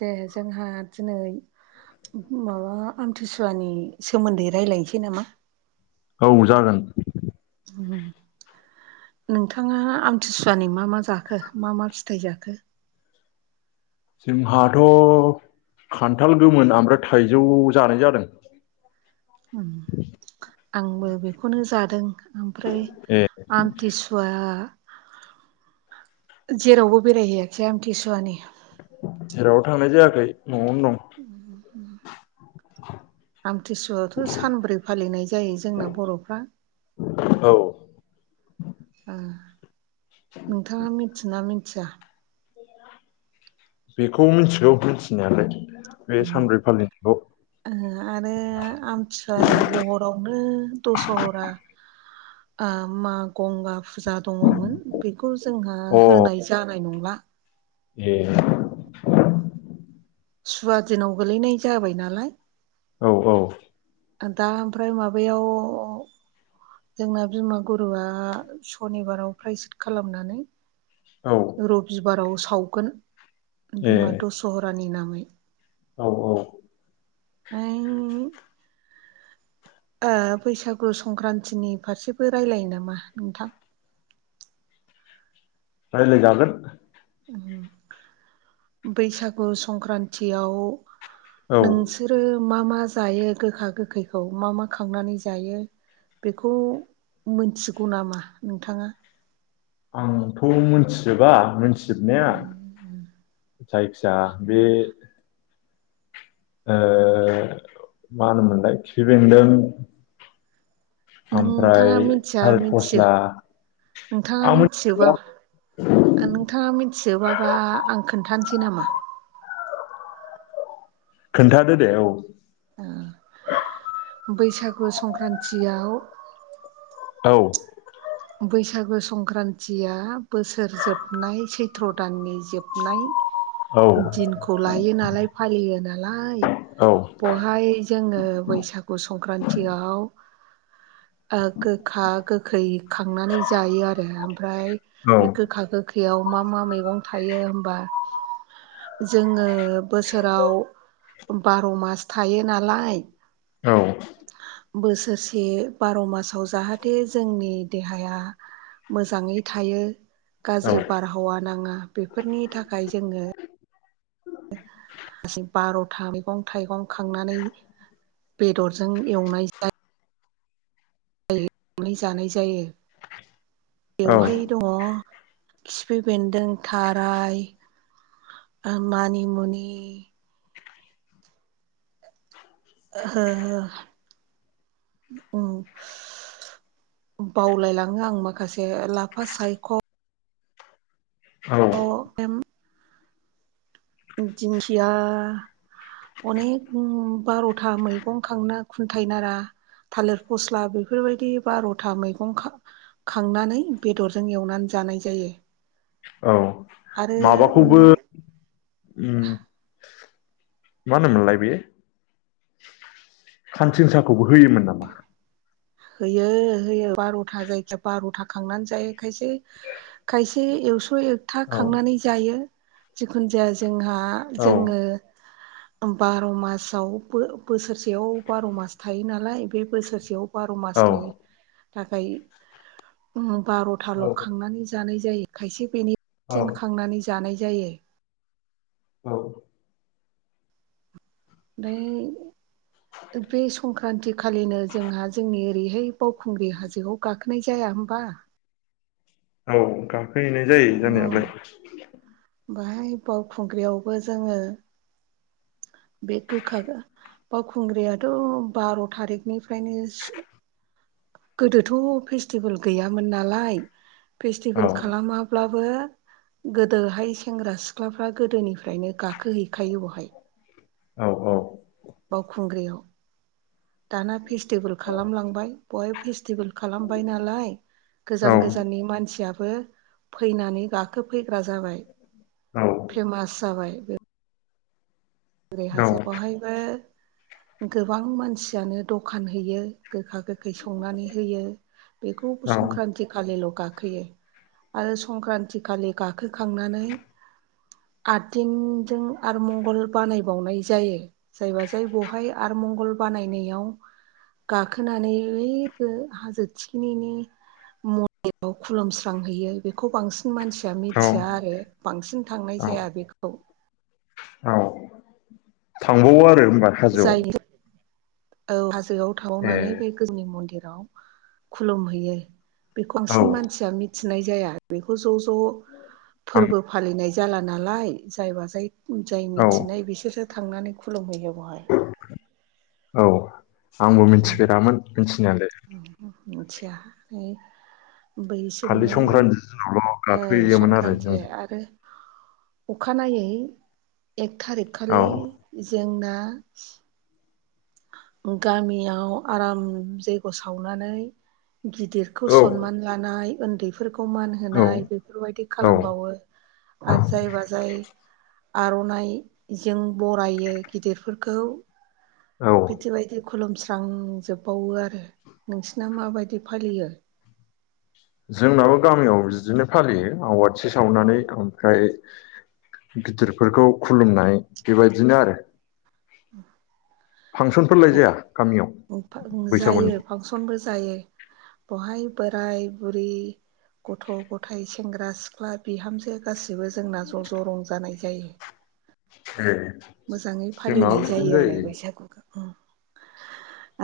दे जोंहा दिनै माबा आमथिसुवानि सोमोन्दै रायलायनोसै नामा? औ जागोन नोंथाङा आमथिसुवानि मा मा जाखो? मा मा फिथाइ जाखो? जोंहाथ' खान्थाल गोमोन आमफ्राय थाइजौ जानाय जादों। अ आंबो बेखौनो जादों। ओमफ्राय ए आमथिसुवा जेरावबो बेराय होयाखै आमथिसुवानि? जेरावबो थांनाय जायाखै। न'वावनो दं। [inaudible] आमथिसुवावथ' सानब्रै फालिनाय जायो जोंना बर'फ्रा। औ आ। नोंथाङा मिथियोना मि थिया बेखौ मिथिगौ मिथिनायालाय। बे सानब्रै फालिनायखौ आरो आमथिुसुवानो भहरावनो दस'ह'रा। आम मा गंगा फुजा दङ'मोन बेखौ जोंहा अ होनाय जानाय नंला। ए सुवा दिनाव गोलैनाय जाबाय नालाय। औ औ। दा ओमफ्राय माबायाव जोंना बिमा गुरुवा सनिबाराव प्राइसिट खालामनानै। औ। बिबाराव सावगोन। ए बिमा दसहरानि नाम [unintelligible] औ औ। [unintelligible] ओ बैसागु संक्रान्तिनि फारसेबो रायलायो नामा नोंथां? रायज्लायजागोन। बैसागु संक्रान्तिआव औ नोंसोरो। मा मा जायो गोखा गोखैखौ? मा मा खांनानै जायो बेखौ मोनथिगौ नामा नोंथाङा? आंथ' मिथिजोबा [unintelligible] [unintelligible] जायखिया बे ओ मा होनोमोनलाय खिफिबेन्दों नोंथाङा मिथिया मिथियो फस्ला नोंथाङा आं मिथियोबा मिथिजोबा नोंथाङा मि थिजोबाबा आं खोनथानोसै नामा खोन्थादो दे औ बैसागु संक्रान्तियाव औ बैसागु संक्रान्तिया बोसोर जोबनाय सैथ्र' दाननि जोबनाय औ दिनखौ ला यो नालाय फालियो नालाय औ बहाय जोङो बैसागु संक्रान्तियाव ओ गोखा गोखै खांनानै जायो आरो ओमफ्राय बे गोखा गोखैयाव मा मा मैगं थायो होमबा जोङो बोसोराव बार' मास थायो नालाय बोसोरसे बार' मासाव जाहाथे जोंनि देहाया मोजाङै थायो औ गाज्रि बारहावा नाङा बेफोरनि थाखाय जोङो [unintelligible] बार'था मैगं थाइगं खांनानै बेदरजों एवनाय जायो। [unintelligible] जानाय जायो बेवहाय दङ खिफि बेन्दों थाराय मानिमुनि ओ ओम बावलायलाङो आं माखासे लाफा सायख' औ अ एम दिंखिया अनेक बार'था मैगं खांना खुन्थाइ नारा थालिर फस्ला बेफोरबायदि बार'था मैगं खां-खांनानै बेदरजों एवनानै जानाय जायो। औ आरो माबाखौबो ओम उम मा होनोमोनलाय बे खान्थिं साखौबो होयोमोन नामा? होयो होयो बार'था जायखिया बार'था खांनानै जायो खायसे खायसे एखस स' एकथा औ खांनानै जायो। जिखुनु जाया जोंहा आ‌ औ जोङो बार' मासाव बो-बोसोरसेयाव बार' मास थायो नालाय बे बोसोरसेयाव बार' औ मासनि थाखाय ओम बार'थाल' खांनानै जानाय जायो खायसे बेनि औ सिन खांनानै जानाय जायो औ ओमफ्राय बे संक्रान्ति खालिनो जोंहा जोंनि ओरैहाय बावखुंग्रि हाजोआव गाखोनाय जाया होमबा औ गा खोहैनाय जायो जानायालाय बहाय बावखुंग्रियावबो जोङो बे गोखा बावखुंग्रियाथ' बार' थारिखनिफ्रायनो गोदोथ' फेस्टिभेल गैयामोन नालाय औ फेस्टिभेल खालामाब्लाबो गोदोहाय सेंग्रा सिख्लाफ्रा गोदोनिफ्रायनो गाखोहैखायो बेवहाय औ औ बावखुंग्रियाव दाना फेस टेबोल खालामलांबाय बय फिस फेल खालामबाय नालाय औ गोजान गोजाननि मानसिया बो फैनानै गाखोफैग्रा जाबाय फेमास जाबाय औ हाजो बहायबो गोबां मानसियानो दखान हैयो गोखा गोखा थाखाय संनानै होयो बेखौ संक्रान्ति खालिल' गाखोयो गाखोयो आरो संक्रान्ति खालि गाखोखांनानै आददिनजों आरो मंगल बानायबावनाय जायो जायबा जाय बहाय आरमंगल बानायनायाव गाखोनानै ओइ हाजो थिखिनिनि मलायाव खुलुमस्रांहैयो बेखौ बांसिन बांसिन मानसिया औ मिथिया आरो बांसिन थांनाय जाया बेखौ औ थांबावो आरो हाजोआव जाय औ गोआव ए थावनानै बे गोजोनि मन्दिर खुलुमहैयो बे औ बांसिन मानसिया मि मिथिनाय जाया बेखौ ज' ज ज आं फोरबो फालिनायायो जाला नालाय जायबा जाय जाय औ मिथिनाय बिसोरो थांनानै खुलुमहैयो बेहाय औ आंबो मिथिफेरामोन मिथिनायालाय मिथिया खालि बैसोमो संक्रान्ति दिनावल' ओ गाखोयोमोन आरो संक्रान्ति जों आरो अखानायै एक थारिक औ खालि जोंना आ गामियाव आराम जैग्य सावनानै गिदिरखौ औ सनमान लानाय उन्दैफोरखौ समान होनाय औ बेफोरबायदि औ खालामबावो आरो जायब जाय आर'नाइजों बरायो गिदिरफोरखौ औ बिदि बायदि खुलुमस्रांजोबबावो आरो नोंसिना माबायदि फालियो जोंनाबो गामियाव बिदिनो फालियो सावनानै ओमफ्राय गिदिरफोरखौ खुलुमनाय बेबायदिनो आरो उम फांसनफोर लायजाया गामियाव आरो बैसागुनि जायो फांसनबो जायो बेहाय बोराय बुरि गथ' गथायाइ सेंग्रा सिख्ला बिहामजो गासैबो जोंना ज' ज' रंजानाय जायो। ए मोजाङै जोंनाबो फालिनाय बिदिनो जायो आरो बैसागुखौ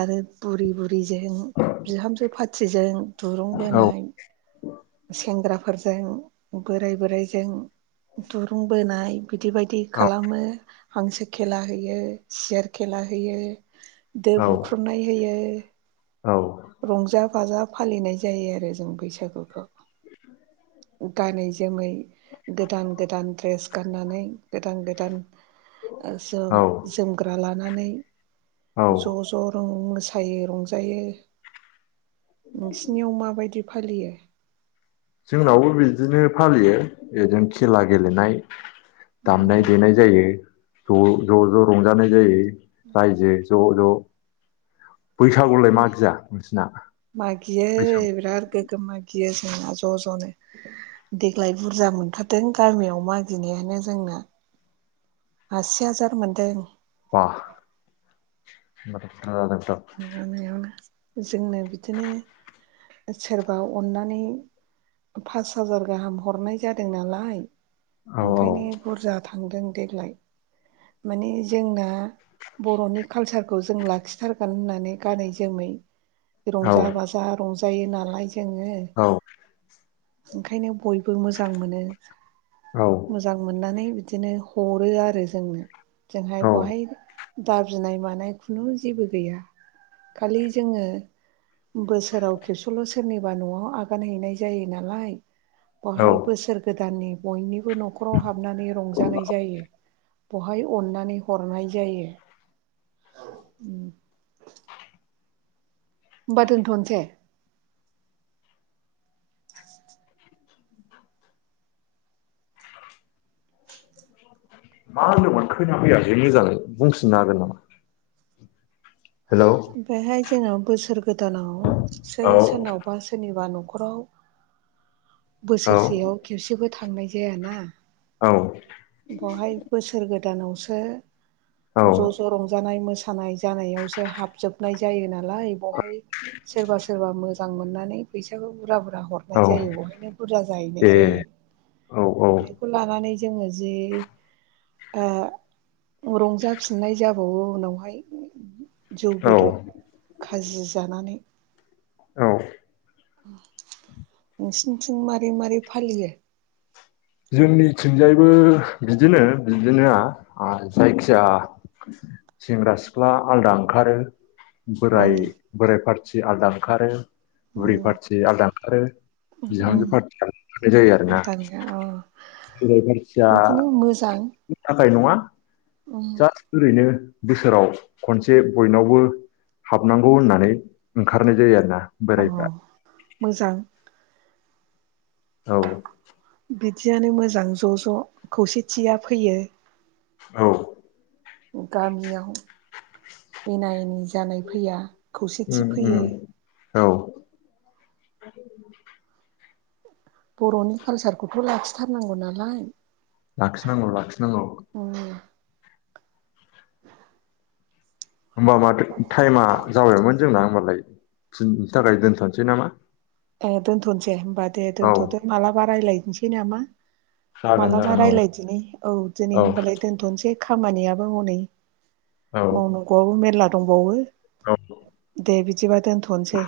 आरो फुरि ब बिहामजो सिजों दुरुं औ औ बोनाय सेंग्राफोरजों बोराय बोराइजों दुरुं बोनाय। बिदि बायदि खालामो हांसो खेला होयो सियार खेला होयो। दो औ बुख्रुबनाय होयो। [unintelligible] औ रंजा बाजा फालिनाय जायो आरो जों बैसागुखौ गानै जोमै गोदान गोदान ड्रेस गाननानै गोदान गोदान जोम औ जोमग्रा लानानै औ ज' ज' मोसायो रंजायो। नोंसिनियाव माबायदि फालियो जोंनावबो बिदिनो फालियो ओरनो खेला गेलेनाय। दामनाय देनाय जायो। ज' ज' ज' रंजानाय जायो। रायजो ज' ज' बैसागुलाय मागिया नोंसिना बैसागु गियो जोंना ज' ज'नो देग्लाय बुरजा मोनथारदों गामियाव मागिनायानो जोंना आसि हाजार मोनदों। बा होमबाथ' बुरजा जादों? [unintelligible] जोंनो बिदिनो सोरबा अननानै पास हाजार गाहाम हरनाय जादों नालाय औ ओंखायनो बुरजा थांदों। देग्लाय माने जोंना बर'नि कालसारखौ जों लाखिथार गोन होननानै गानै जोमै औ रंजा बाजा रं जायो नालाय जोङो औ ओंखायनो बयबो मोजां मोनो औ मोजां मोननानै दिनो हरो आरो जोंनो जोंहाय औ बहाय दाबिनाय मानाय खुनु जेबो गैया खालि जोङो बोसोराव खेबसेल' सोरनिबा न'आव आगान हैनाय जायो नालाय औ बहाय बोसोर गो दाननि बयनिबो न'खराव हाबनानै रंजानाय जायो बहाय अननानै हरनाय जायो होमबा दोनथ'नोसै खोना फैयासै मोजाङै बुंफिननो हागोन नामा हेलौ बेहाय जोङो बोसोर गोदानाव सो औ सोरनावबा सो सोरनिबा न'खराव औ बोसोरसेयाव खेबसेबो थांनाय जायाना औ बेवहाय बोसोर गोदानावसो औ ज' ज' रं जानाय मोसानाय जानायावसो हाब जोबनाय जायो नालाय बेवहाय सोरबा सोरबा मोजां मोननानै फैसखौ बुरजा बुरजा हरनाय जायो बेवहायनो बुरजा ए जाहैनाय जायो औ बेखौ लानानै जोङो जि ओ रंजाफिननाय जाबावो उनावहाय जौ औ बेदर खाजि जानानै औ नोंसिंथिं मारै मारै फालियो जोंनिथिंजायबो बिदिनो बिदिनो जायखिया सेंग्रा सिख्ला आलादा ओंखारो ओम बोराय बोराय फ्रा आलादा ओखारो बुरै ओम पार्टि आलादा ओंखारो ओम बिहामजो पार्टि आलदा ओंखारनाय जायो आरो ना उदांगा अ बोरै मानसिया बिदिनो मोजां थाखाय नङा जास्थ जेरै बिदिनो बोसोराव खनसे बयनावबो हाबनांगौ होननानै ओंखारनाय जायो आरो ना अ मोजां औ बिदियानो मोजां ज' ज' खौसेथिया फैयो औ। गामियाव एना एनि जानाय फैया। खौसेथि उम उम फैयो। औ। बर'नि कालसारखौथ' लाखिथारनांगौ नालाय। लाखिनांगौ लाखिनांगौ। [inaudible] होमबा माथो टाइमा जाबायमोन जोंना होमबालाय फनो थाखाय दोनथ'नोसै नामा? ए दोनथ'नोसै होमबा दे औ दोनथ'दो मालाबा रायलाय नोसै नामा? जागोन मालाबा जागोन औ रायलायदिनि, औ दिनै होमबालाय दोन्थनसै खामानिया औ नै। औ मावनांगौआबो मेरला दंबावो। औ दे बिदिबा दोनथ'नसै।